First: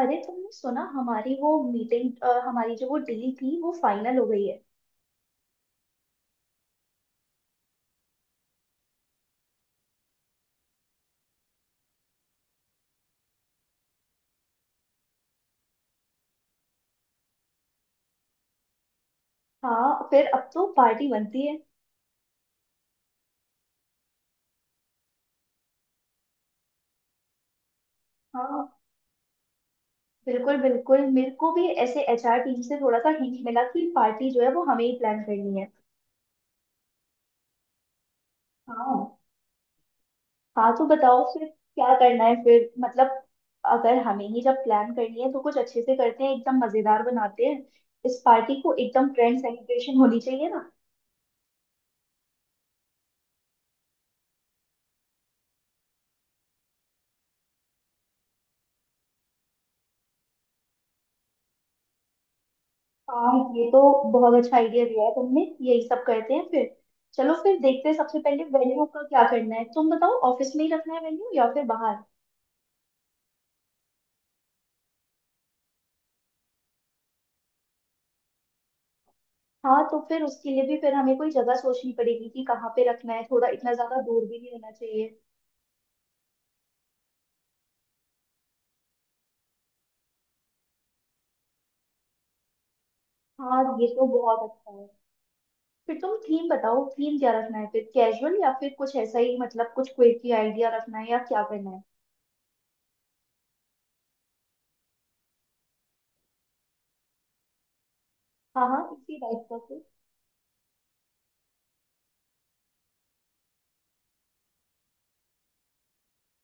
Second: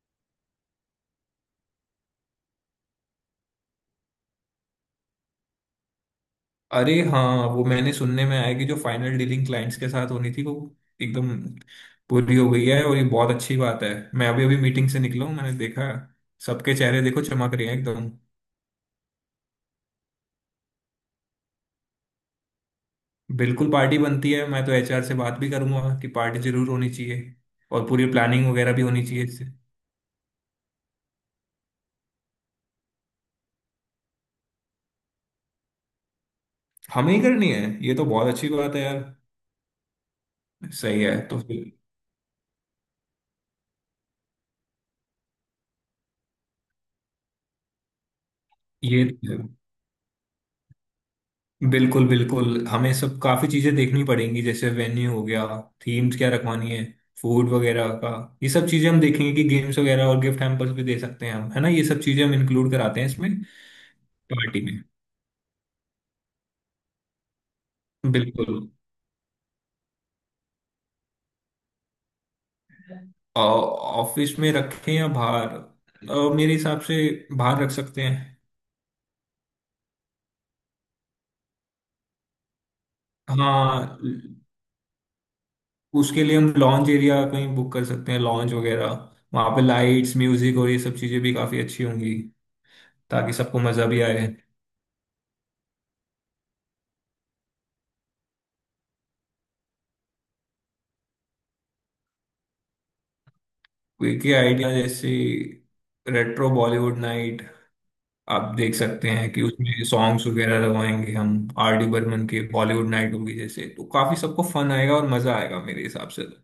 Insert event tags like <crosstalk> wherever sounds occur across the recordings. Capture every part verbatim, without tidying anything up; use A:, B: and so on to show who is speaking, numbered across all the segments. A: अरे तुमने सुना हमारी वो मीटिंग। हमारी जो वो डील थी वो फाइनल हो गई है।
B: अरे हाँ, वो मैंने सुनने में आया कि जो फाइनल डीलिंग क्लाइंट्स के साथ होनी थी, वो एकदम पूरी हो गई है। और ये बहुत अच्छी बात है। मैं अभी अभी मीटिंग से निकला हूँ, मैंने देखा सबके चेहरे देखो चमक रहे हैं एकदम।
A: हाँ, फिर अब तो पार्टी बनती है।
B: बिल्कुल पार्टी बनती है। मैं तो एचआर से बात भी करूंगा कि पार्टी जरूर होनी चाहिए और पूरी प्लानिंग वगैरह
A: हाँ,
B: भी होनी चाहिए इससे।
A: बिल्कुल बिल्कुल, मेरे को भी ऐसे एचआर टीम से थोड़ा सा हिंट मिला कि पार्टी जो है वो हमें ही प्लान करनी है।
B: हमें ही करनी है। ये तो बहुत अच्छी बात है यार।
A: हाँ, हाँ तो
B: सही है
A: बताओ
B: तो
A: फिर
B: फिर।
A: क्या करना है फिर, मतलब अगर हमें ही जब प्लान करनी है तो कुछ अच्छे से करते हैं, एकदम मजेदार बनाते हैं इस पार्टी को,
B: ये
A: एकदम ग्रैंड सेलिब्रेशन होनी चाहिए।
B: बिल्कुल बिल्कुल, हमें सब काफी चीजें देखनी पड़ेंगी। जैसे वेन्यू हो गया, थीम्स क्या रखवानी है, फूड वगैरह का। ये सब चीजें हम देखेंगे कि गेम्स वगैरह और गिफ्ट हैम्पर्स भी दे सकते हैं हम, है ना। ये सब चीजें हम इंक्लूड कराते हैं इसमें,
A: हाँ, ये तो बहुत अच्छा
B: पार्टी में।
A: आइडिया दिया है तुमने। यही सब करते हैं फिर। चलो फिर देखते हैं, सबसे पहले
B: बिल्कुल।
A: वेन्यू का क्या करना है, तुम बताओ, ऑफिस में ही रखना है वेन्यू या फिर बाहर।
B: अ, ऑफिस में रखें या बाहर, अ, मेरे हिसाब से बाहर रख सकते हैं।
A: हाँ, तो फिर उसके लिए भी फिर हमें कोई जगह सोचनी पड़ेगी कि कहाँ पे रखना है, थोड़ा इतना
B: हाँ,
A: ज्यादा दूर भी नहीं होना चाहिए।
B: उसके लिए हम लॉन्च एरिया कहीं बुक कर सकते हैं, लॉन्च वगैरह। वहाँ पे लाइट्स, म्यूजिक और ये सब चीजें भी काफी अच्छी होंगी, ताकि सबको
A: हाँ, ये
B: मजा भी
A: तो
B: आए।
A: बहुत अच्छा है। फिर तुम थीम बताओ, थीम क्या रखना है फिर, कैजुअल या फिर कुछ ऐसा ही, मतलब कुछ क्विकी आइडिया रखना है या क्या करना है।
B: वीके आइडिया जैसे रेट्रो बॉलीवुड नाइट। आप
A: हाँ
B: देख
A: हाँ,
B: सकते
A: इसी
B: हैं कि
A: टाइप का कुछ।
B: उसमें सॉन्ग्स वगैरह लगवाएंगे हम। आर डी बर्मन के बॉलीवुड नाइट होगी जैसे, तो काफी सबको फन आएगा और मजा आएगा मेरे हिसाब से तो।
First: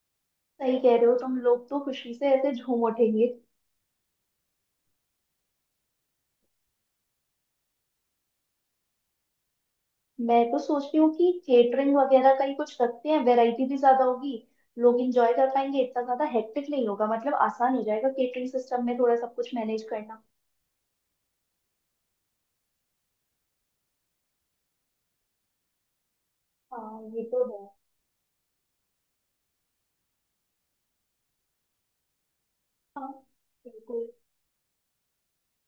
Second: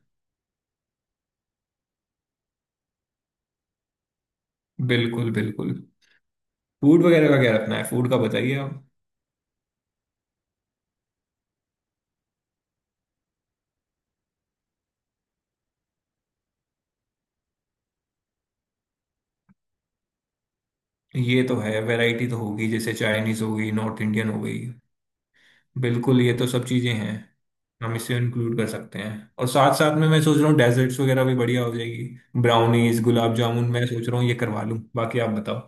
A: सही कह रहे हो, तुम लोग तो खुशी से ऐसे झूम उठेंगे।
B: बिल्कुल बिल्कुल। फूड वगैरह का क्या रखना है, फूड का बताइए आप।
A: मैं तो सोच रही हूँ कि केटरिंग वगैरह का ही कुछ रखते हैं, वैरायटी भी ज्यादा होगी, लोग इंजॉय कर पाएंगे, इतना ज्यादा हेक्टिक नहीं होगा, मतलब आसान हो जाएगा केटरिंग सिस्टम में, थोड़ा सब कुछ मैनेज करना।
B: ये तो है, वैरायटी तो होगी। जैसे चाइनीज हो गई, नॉर्थ इंडियन हो गई, बिल्कुल ये तो सब चीजें
A: हाँ
B: हैं।
A: ये तो है।
B: हम इसे इंक्लूड कर सकते हैं। और साथ साथ में मैं सोच रहा हूँ डेजर्ट्स वगैरह भी बढ़िया हो जाएगी। ब्राउनीज,
A: हाँ
B: गुलाब जामुन मैं
A: बिल्कुल।
B: सोच रहा हूँ ये करवा लूँ, बाकी आप बताओ।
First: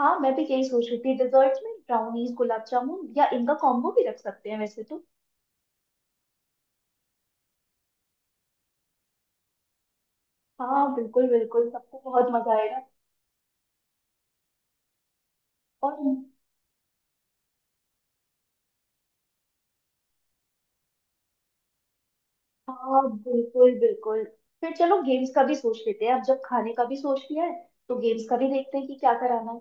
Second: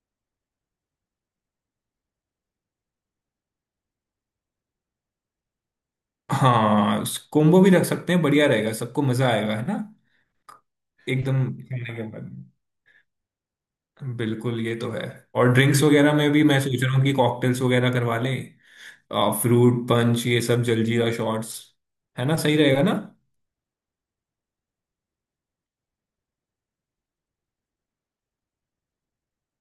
A: हाँ, मैं भी यही सोच रही थी, डिजर्ट्स में ब्राउनीज गुलाब जामुन या इनका कॉम्बो भी रख सकते हैं वैसे तो।
B: हाँ, कोम्बो भी रख सकते हैं, बढ़िया रहेगा, सबको मजा आएगा, है ना।
A: हाँ बिल्कुल
B: एकदम।
A: बिल्कुल,
B: खाने
A: सबको
B: के
A: बहुत
B: बाद
A: मजा आएगा।
B: में। बिल्कुल ये तो है। और ड्रिंक्स
A: और
B: वगैरह में भी मैं सोच रहा हूँ कि कॉकटेल्स वगैरह करवा लें, फ्रूट पंच, ये सब, जलजीरा शॉट्स। है ना, सही रहेगा ना।
A: हाँ, बिल्कुल बिल्कुल। फिर चलो गेम्स का भी सोच लेते हैं, अब जब खाने का भी सोच लिया है तो गेम्स का भी देखते हैं कि क्या कराना है।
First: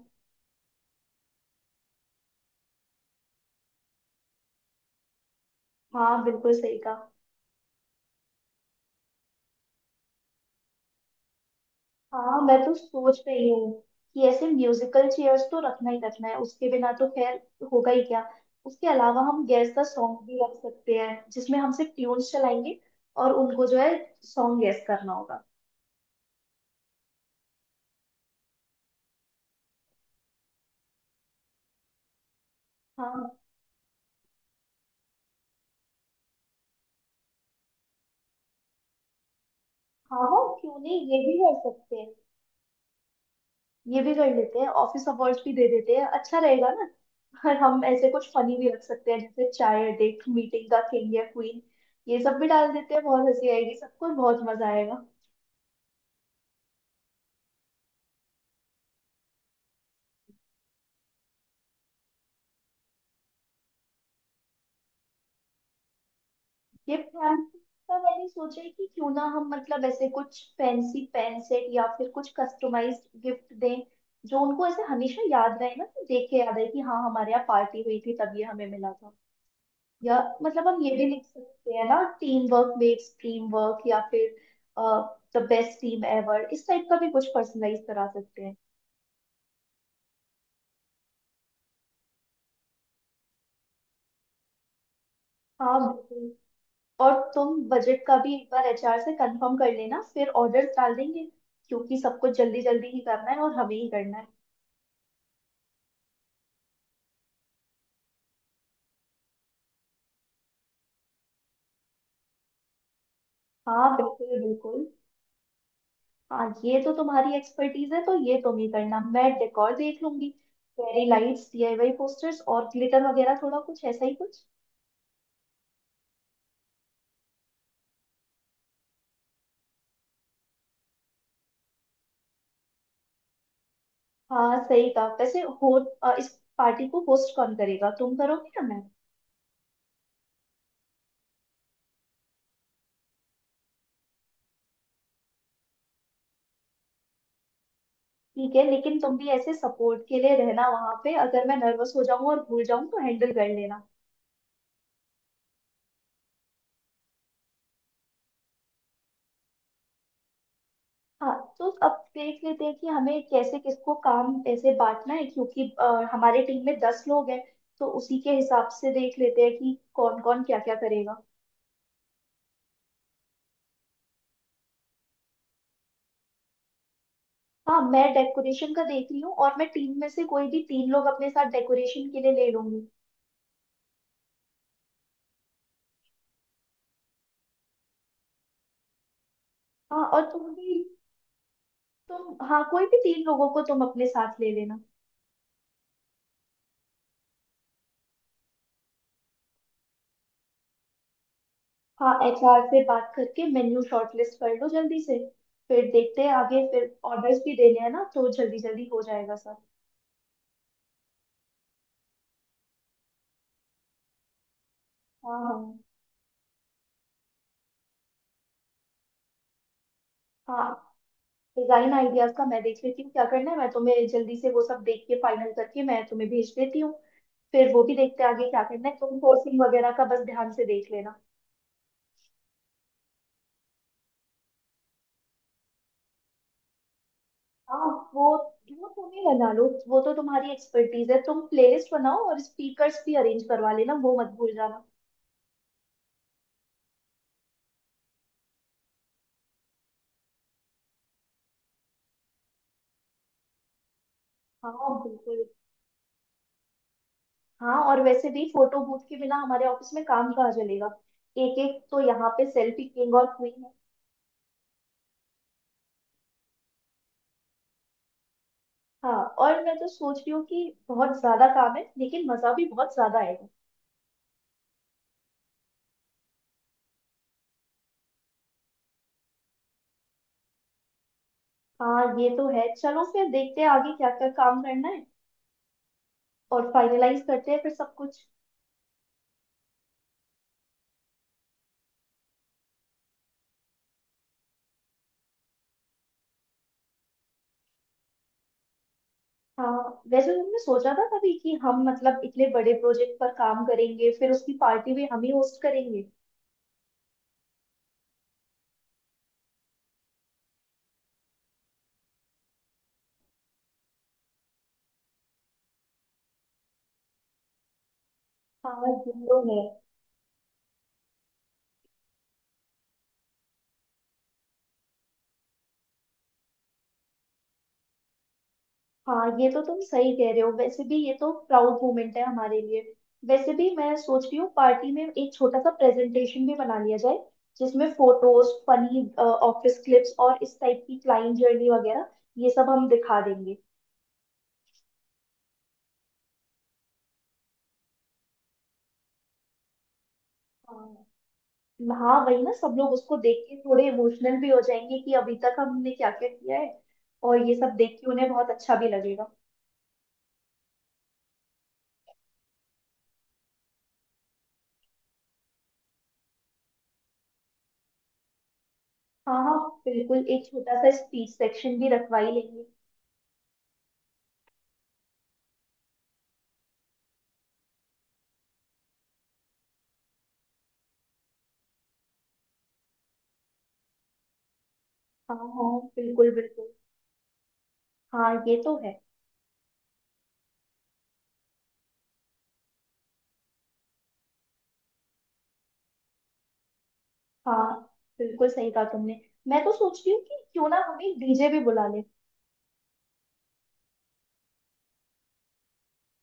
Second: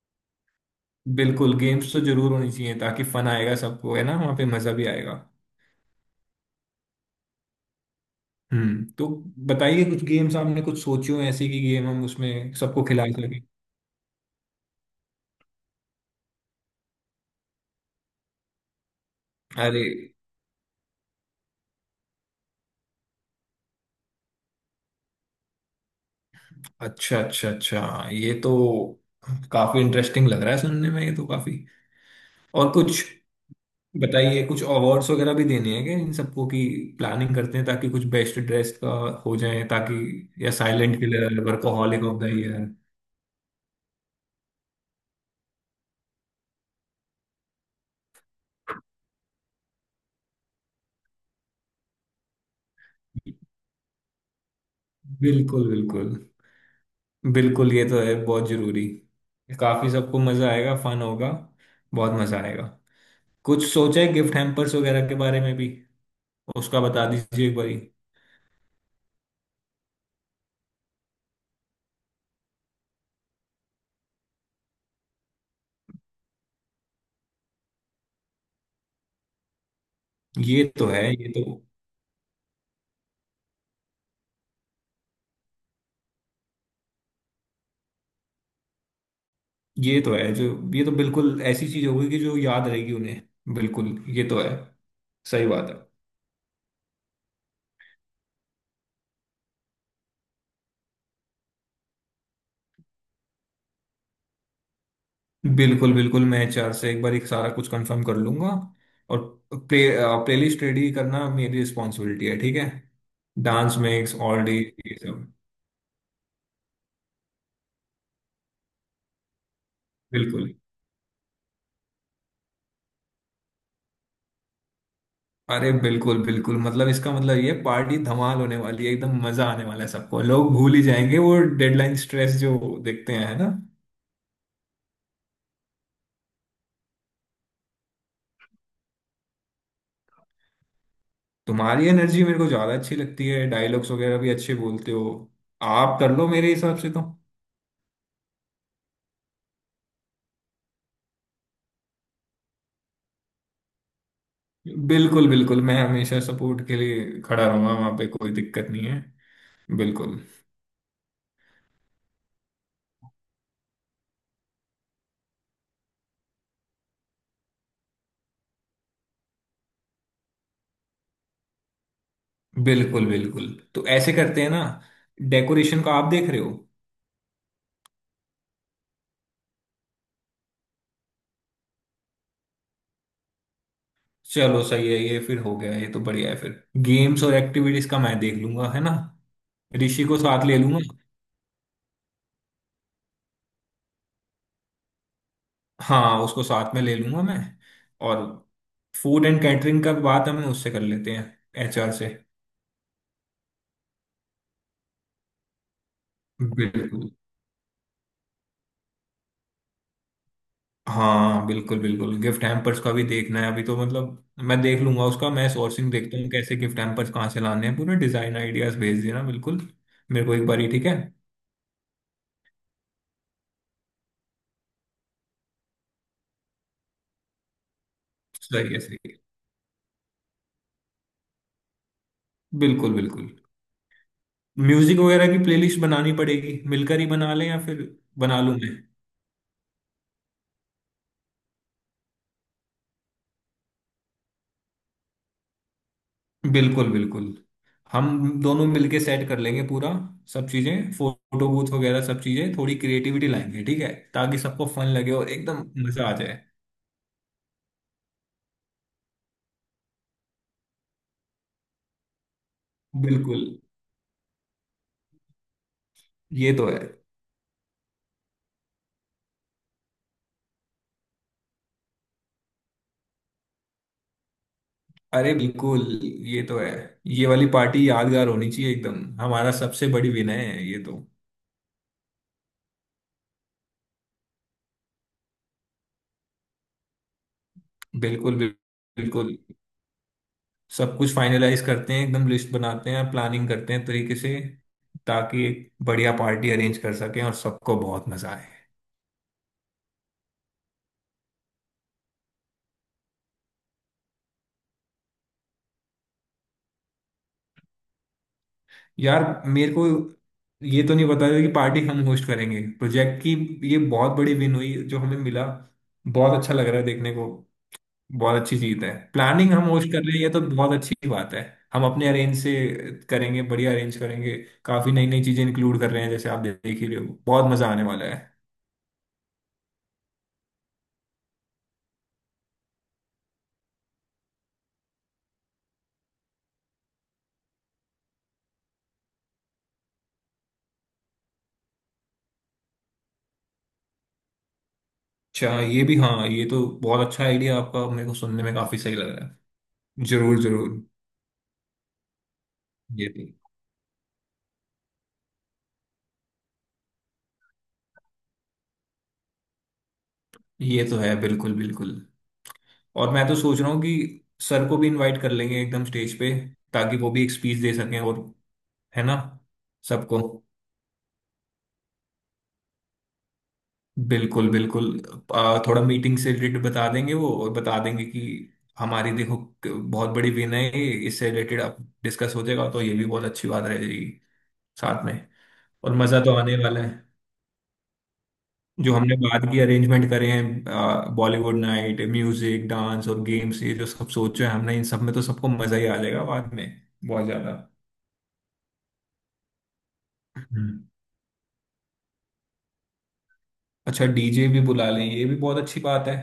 B: बिल्कुल गेम्स तो जरूर होनी चाहिए, ताकि फन आएगा सबको, है ना, वहाँ पे मजा भी आएगा।
A: हाँ बिल्कुल, सही कहा।
B: हम्म तो बताइए, कुछ गेम्स आपने कुछ सोचे हो ऐसे, की गेम हम
A: हाँ,
B: उसमें
A: मैं तो
B: सबको खिला
A: सोच
B: सके।
A: रही हूँ कि ऐसे म्यूजिकल चेयर्स तो रखना ही रखना है, उसके बिना तो खैर होगा ही क्या। उसके अलावा हम गैस
B: अरे,
A: का सॉन्ग भी रख सकते हैं, जिसमें हम सिर्फ ट्यून्स चलाएंगे और उनको जो है सॉन्ग गैस करना होगा।
B: अच्छा अच्छा अच्छा, ये तो काफी इंटरेस्टिंग लग रहा है सुनने में, ये तो काफी। और कुछ
A: हाँ
B: बताइए। कुछ अवार्ड्स वगैरह भी देने हैं क्या इन सबको, की प्लानिंग करते हैं, ताकि कुछ बेस्ट ड्रेस का हो जाए, ताकि,
A: हाँ हाँ,
B: या
A: क्यों नहीं,
B: साइलेंट
A: ये भी
B: किलर,
A: कर सकते
B: वर्कोहॉलिक
A: हैं।
B: Of the year.
A: ये भी कर लेते हैं, ऑफिस अवार्ड्स भी दे देते हैं, अच्छा रहेगा ना। और हम ऐसे कुछ फनी भी रख सकते हैं, जैसे चाय अड्डे मीटिंग का किंग या क्वीन। ये सब भी डाल देते हैं, बहुत हंसी आएगी, सबको बहुत मजा आएगा।
B: बिल्कुल बिल्कुल, बिल्कुल ये तो है, बहुत जरूरी। काफी सबको मजा आएगा, फन होगा, बहुत मजा आएगा। कुछ सोचा है गिफ्ट हैम्पर्स वगैरह के बारे में भी, उसका बता
A: गिफ्ट
B: दीजिए एक
A: हैम्पर
B: बारी।
A: का मैंने सोचा है कि क्यों ना हम, मतलब ऐसे कुछ फैंसी पेन सेट या फिर कुछ कस्टमाइज्ड गिफ्ट दें, जो उनको ऐसे हमेशा याद रहे ना, कि देख के याद है कि हाँ हमारे यहाँ पार्टी हुई थी तब ये हमें मिला था, या
B: ये
A: मतलब हम
B: तो
A: ये
B: है,
A: भी लिख
B: ये तो,
A: सकते हैं ना, team work makes dream work, या फिर द बेस्ट टीम एवर, इस टाइप का भी कुछ पर्सनलाइज करा सकते हैं।
B: ये तो है जो, ये तो बिल्कुल ऐसी चीज होगी कि जो याद रहेगी उन्हें। बिल्कुल, ये तो है, सही बात
A: हाँ
B: है।
A: बिल्कुल। और तुम बजट का भी एक बार एचआर से कंफर्म कर लेना, फिर ऑर्डर्स डाल देंगे, क्योंकि सब कुछ जल्दी जल्दी ही करना है और हमें ही करना है।
B: बिल्कुल बिल्कुल, मैं एचआर से एक बार एक सारा कुछ कंफर्म कर लूंगा। और प्ले प्लेलिस्ट रेडी करना मेरी रिस्पॉन्सिबिलिटी है, ठीक है। डांस
A: हाँ
B: मिक्स
A: बिल्कुल
B: ऑल डे,
A: बिल्कुल।
B: ये सब।
A: हाँ, ये तो तुम्हारी एक्सपर्टीज है, तो ये तुम ही करना, मैं डेकोर देख लूंगी।
B: बिल्कुल।
A: फेरी लाइट्स, डीआईवाई पोस्टर्स और ग्लिटर वगैरह, थोड़ा कुछ ऐसा ही कुछ।
B: अरे बिल्कुल बिल्कुल, मतलब इसका मतलब ये पार्टी धमाल होने वाली है, एकदम मजा आने वाला है सबको। लोग भूल ही जाएंगे वो डेडलाइन स्ट्रेस जो, देखते हैं, है ना।
A: हाँ सही कहा। वैसे हो, अ, इस पार्टी को होस्ट कौन करेगा, तुम करोगे या मैं।
B: तुम्हारी एनर्जी मेरे को ज्यादा अच्छी लगती है, डायलॉग्स वगैरह भी अच्छे बोलते हो, आप कर लो मेरे हिसाब से तो।
A: ठीक है, लेकिन तुम भी ऐसे सपोर्ट के लिए रहना वहां पे, अगर मैं नर्वस हो जाऊं और भूल जाऊं तो हैंडल कर लेना।
B: बिल्कुल बिल्कुल, मैं हमेशा सपोर्ट के लिए खड़ा रहूंगा वहां पे, कोई दिक्कत नहीं है। बिल्कुल
A: हाँ तो अब देख लेते हैं कि हमें कैसे किसको काम ऐसे बांटना है, क्योंकि अ, हमारे टीम में दस लोग हैं, तो उसी के हिसाब से देख लेते हैं कि कौन कौन क्या क्या करेगा।
B: बिल्कुल। बिल्कुल। तो ऐसे करते हैं ना, डेकोरेशन का आप देख रहे हो।
A: हाँ, मैं डेकोरेशन का देख रही हूँ और मैं टीम में से कोई भी तीन लोग अपने साथ डेकोरेशन के लिए ले लूंगी।
B: चलो सही है, ये फिर हो गया, ये तो बढ़िया है। फिर गेम्स और एक्टिविटीज का मैं देख लूंगा, है ना। ऋषि
A: हाँ,
B: को
A: और
B: साथ
A: तुम
B: ले लूंगा।
A: भी, तुम हाँ, कोई भी तीन लोगों को तुम अपने साथ ले लेना।
B: हाँ, उसको साथ में ले लूंगा मैं। और फूड एंड कैटरिंग का बात हमें उससे कर लेते हैं, एचआर से।
A: हाँ, एचआर से बात करके मेन्यू शॉर्टलिस्ट कर लो जल्दी से, फिर देखते हैं आगे, फिर
B: बिल्कुल।
A: ऑर्डर्स भी देने हैं ना, तो जल्दी जल्दी हो जाएगा सब।
B: हाँ बिल्कुल बिल्कुल, गिफ्ट हैम्पर्स का भी देखना है अभी तो, मतलब मैं देख लूंगा उसका।
A: हाँ
B: मैं
A: हाँ
B: सोर्सिंग देखता हूँ कैसे, गिफ्ट हैम्पर्स कहाँ से लाने हैं। पूरे डिजाइन आइडियाज भेज देना बिल्कुल, मेरे को एक बार
A: हाँ,
B: ही, ठीक है।
A: डिजाइन आइडियाज का मैं देख लेती हूँ क्या करना है, मैं तुम्हें जल्दी से वो सब देख के फाइनल करके मैं तुम्हें भेज देती हूँ। फिर वो भी देखते हैं आगे क्या
B: सही है,
A: करना है,
B: सही है।
A: तुम सोर्सिंग वगैरह का बस ध्यान से देख लेना।
B: बिल्कुल बिल्कुल। म्यूजिक वगैरह की प्लेलिस्ट बनानी पड़ेगी, मिलकर ही बना लें या फिर
A: हाँ, वो
B: बना लूं मैं।
A: वो तुम ही बना लो, वो तो तुम्हारी एक्सपर्टीज है, तुम प्लेलिस्ट बनाओ और स्पीकर्स भी अरेंज करवा लेना, वो मत भूल जाना।
B: बिल्कुल बिल्कुल, हम दोनों मिलके सेट कर लेंगे पूरा सब चीजें। फोटो बूथ वगैरह सब चीजें, थोड़ी क्रिएटिविटी लाएंगे, ठीक है, ताकि सबको
A: हाँ
B: फन लगे और
A: बिल्कुल।
B: एकदम मजा आ जाए।
A: हाँ, और वैसे भी फोटो बूथ के बिना हमारे ऑफिस में काम कहाँ चलेगा, एक एक तो यहाँ पे सेल्फी किंग और
B: बिल्कुल,
A: क्वीन है।
B: ये तो है।
A: हाँ, और मैं तो सोच रही हूँ कि बहुत ज्यादा काम है, लेकिन मजा भी बहुत ज्यादा आएगा।
B: अरे बिल्कुल, ये तो है। ये वाली पार्टी यादगार होनी चाहिए एकदम, हमारा सबसे बड़ी विनय है ये तो।
A: हाँ ये तो है, चलो फिर देखते हैं आगे क्या क्या काम करना है और फाइनलाइज करते हैं फिर सब कुछ।
B: बिल्कुल बिल- बिल्कुल, सब कुछ फाइनलाइज करते हैं एकदम। लिस्ट बनाते हैं, प्लानिंग करते हैं तरीके से, ताकि एक बढ़िया पार्टी अरेंज कर सकें और सबको बहुत मजा आए।
A: हाँ, वैसे तुमने सोचा था कभी कि हम, मतलब इतने बड़े प्रोजेक्ट पर काम करेंगे फिर उसकी पार्टी भी हम ही होस्ट करेंगे।
B: यार मेरे को ये तो नहीं पता था कि पार्टी हम होस्ट करेंगे प्रोजेक्ट की। ये बहुत बड़ी विन हुई जो हमें मिला, बहुत अच्छा लग रहा है देखने को। बहुत अच्छी
A: हाँ
B: चीज है,
A: ये तो
B: प्लानिंग
A: है।
B: हम होस्ट कर रहे हैं, ये तो बहुत अच्छी बात है। हम अपने अरेंज से करेंगे, बढ़िया अरेंज करेंगे। काफी नई नई चीजें इंक्लूड कर रहे हैं, जैसे आप देख ही रहे हो, बहुत मजा आने वाला है।
A: हाँ, ये तो तुम सही कह रहे हो, वैसे भी ये तो प्राउड मोमेंट है हमारे लिए। वैसे भी मैं सोच रही हूँ, पार्टी में एक छोटा सा प्रेजेंटेशन भी बना लिया जाए, जिसमें फोटोज, फनी ऑफिस क्लिप्स और इस टाइप की क्लाइंट जर्नी वगैरह, ये सब हम दिखा देंगे।
B: अच्छा ये भी, हाँ, ये तो बहुत अच्छा आइडिया आपका, मेरे को सुनने में काफी सही लग रहा है। जरूर जरूर।
A: हाँ हाँ, वही ना, सब लोग
B: ये
A: उसको
B: तो,
A: देख के थोड़े इमोशनल भी हो जाएंगे कि अभी तक हमने क्या क्या किया है, और ये सब देख के उन्हें बहुत अच्छा भी लगेगा।
B: ये तो है, बिल्कुल बिल्कुल। और मैं तो सोच रहा हूँ कि सर को भी इनवाइट कर लेंगे एकदम स्टेज पे, ताकि वो भी एक स्पीच दे सकें, और, है ना।
A: हाँ हाँ,
B: सबको,
A: बिल्कुल, एक छोटा सा स्पीच सेक्शन भी रखवा ही लेंगे।
B: बिल्कुल बिल्कुल। आ, थोड़ा मीटिंग से रिलेटेड बता देंगे वो, और बता देंगे कि हमारी देखो क- बहुत बड़ी विन है ये, इससे रिलेटेड आप डिस्कस हो जाएगा, तो ये भी बहुत अच्छी बात रह जाएगी, साथ में।
A: हाँ हाँ
B: और मज़ा
A: बिल्कुल
B: तो आने
A: बिल्कुल।
B: वाला है।
A: हाँ ये तो
B: जो
A: है।
B: हमने बाद की अरेंजमेंट करे हैं, बॉलीवुड नाइट, म्यूजिक, डांस और गेम्स, ये जो सब सोचे हैं हमने, इन सब में तो सबको मज़ा ही आ जाएगा बाद में, बहुत ज़्यादा।
A: हाँ, बिल्कुल सही कहा तुमने। मैं तो सोच रही हूँ कि क्यों ना
B: हम्म।
A: हम एक डीजे भी बुला लें।
B: अच्छा डीजे भी बुला लें, ये भी बहुत अच्छी बात है।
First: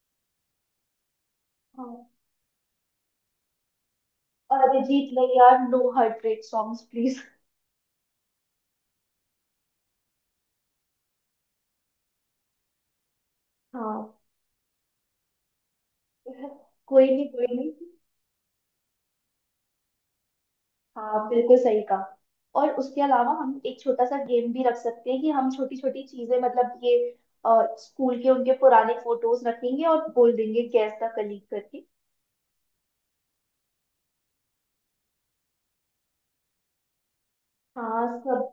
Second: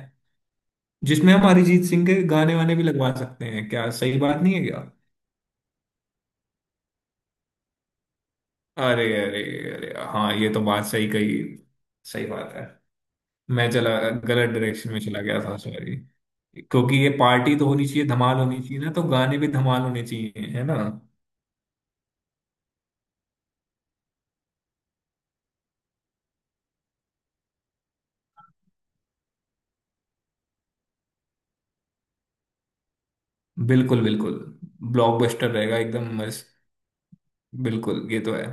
B: जिसमें हम अरिजीत सिंह
A: हाँ,
B: के गाने वाने भी लगवा सकते हैं, क्या सही बात नहीं है।
A: अरिजीत ने यार, no heartbreak songs please.
B: अरे अरे, अरे हाँ, ये तो बात सही कही, सही बात है। मैं चला,
A: हाँ
B: गलत डायरेक्शन में चला गया था, सॉरी।
A: <laughs>
B: क्योंकि
A: कोई
B: ये
A: नहीं कोई
B: पार्टी तो
A: नहीं।
B: होनी चाहिए, धमाल होनी चाहिए ना, तो गाने भी धमाल होने चाहिए, है ना।
A: हाँ बिल्कुल सही कहा। और उसके अलावा हम एक छोटा सा गेम भी रख सकते हैं, कि हम छोटी छोटी चीजें, मतलब ये अ, स्कूल के उनके पुराने फोटोज रखेंगे और बोल देंगे गैस का कलीग करके।
B: बिल्कुल बिल्कुल, ब्लॉकबस्टर रहेगा एकदम मस्त,
A: हाँ,
B: बिल्कुल ये तो है।
A: सब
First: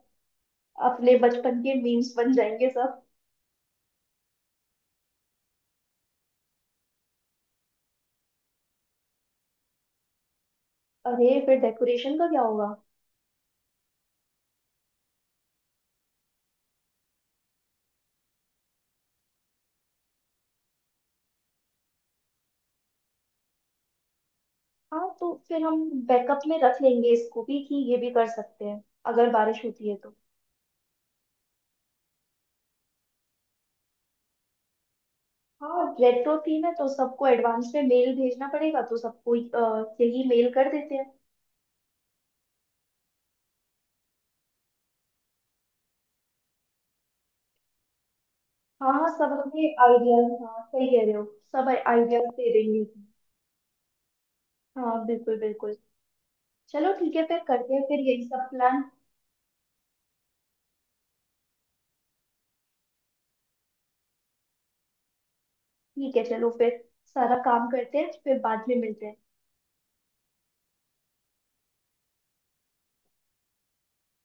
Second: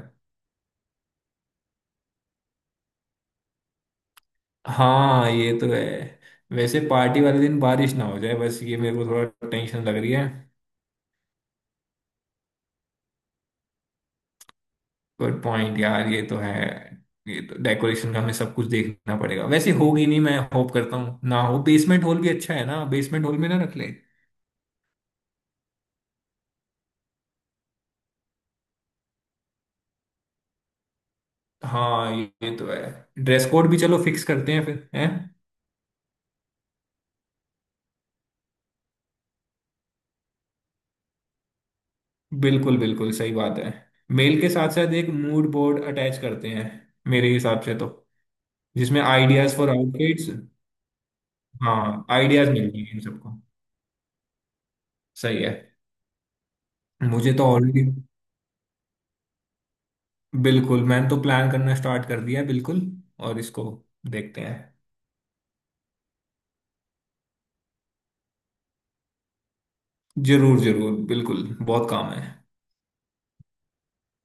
A: अपने बचपन के मीम्स बन जाएंगे सब।
B: हाँ ये तो है, वैसे पार्टी वाले दिन बारिश ना हो जाए, बस ये मेरे को थोड़ा टेंशन लग रही है।
A: अरे फिर डेकोरेशन का क्या होगा।
B: गुड पॉइंट यार, ये तो है। ये तो डेकोरेशन का हमें सब कुछ देखना पड़ेगा। वैसे होगी नहीं, मैं होप करता हूँ ना हो। बेसमेंट हॉल भी अच्छा है ना, बेसमेंट हॉल में ना रख ले।
A: हाँ, तो फिर हम बैकअप में रख लेंगे इसको भी, कि ये भी कर सकते हैं अगर बारिश होती है तो।
B: हाँ ये ये तो है। ड्रेस कोड भी चलो फिक्स करते हैं फिर हैं।
A: हाँ, रेट्रो थीम है तो सबको एडवांस में मेल भेजना पड़ेगा, तो सबको अ, यही मेल कर देते हैं।
B: बिल्कुल बिल्कुल, सही बात है। मेल के साथ साथ एक मूड बोर्ड अटैच करते हैं मेरे हिसाब से तो,
A: हाँ
B: जिसमें
A: हाँ, सब
B: आइडियाज
A: अपने
B: फॉर आउटफिट्स।
A: आइडियाज, हाँ सही कह रहे हो, सब
B: हाँ,
A: आइडियाज
B: आइडियाज
A: दे
B: मिल
A: देंगे।
B: जाएंगे इन सबको।
A: हाँ बिल्कुल
B: सही है।
A: बिल्कुल। चलो ठीक है,
B: मुझे
A: फिर
B: तो
A: करते
B: ऑलरेडी,
A: हैं फिर यही सब प्लान।
B: बिल्कुल मैंने तो प्लान करना स्टार्ट कर दिया है, बिल्कुल। और इसको देखते हैं।
A: ठीक है चलो फिर, सारा काम करते हैं, फिर बाद में मिलते हैं।
B: जरूर जरूर, बिल्कुल बहुत काम है।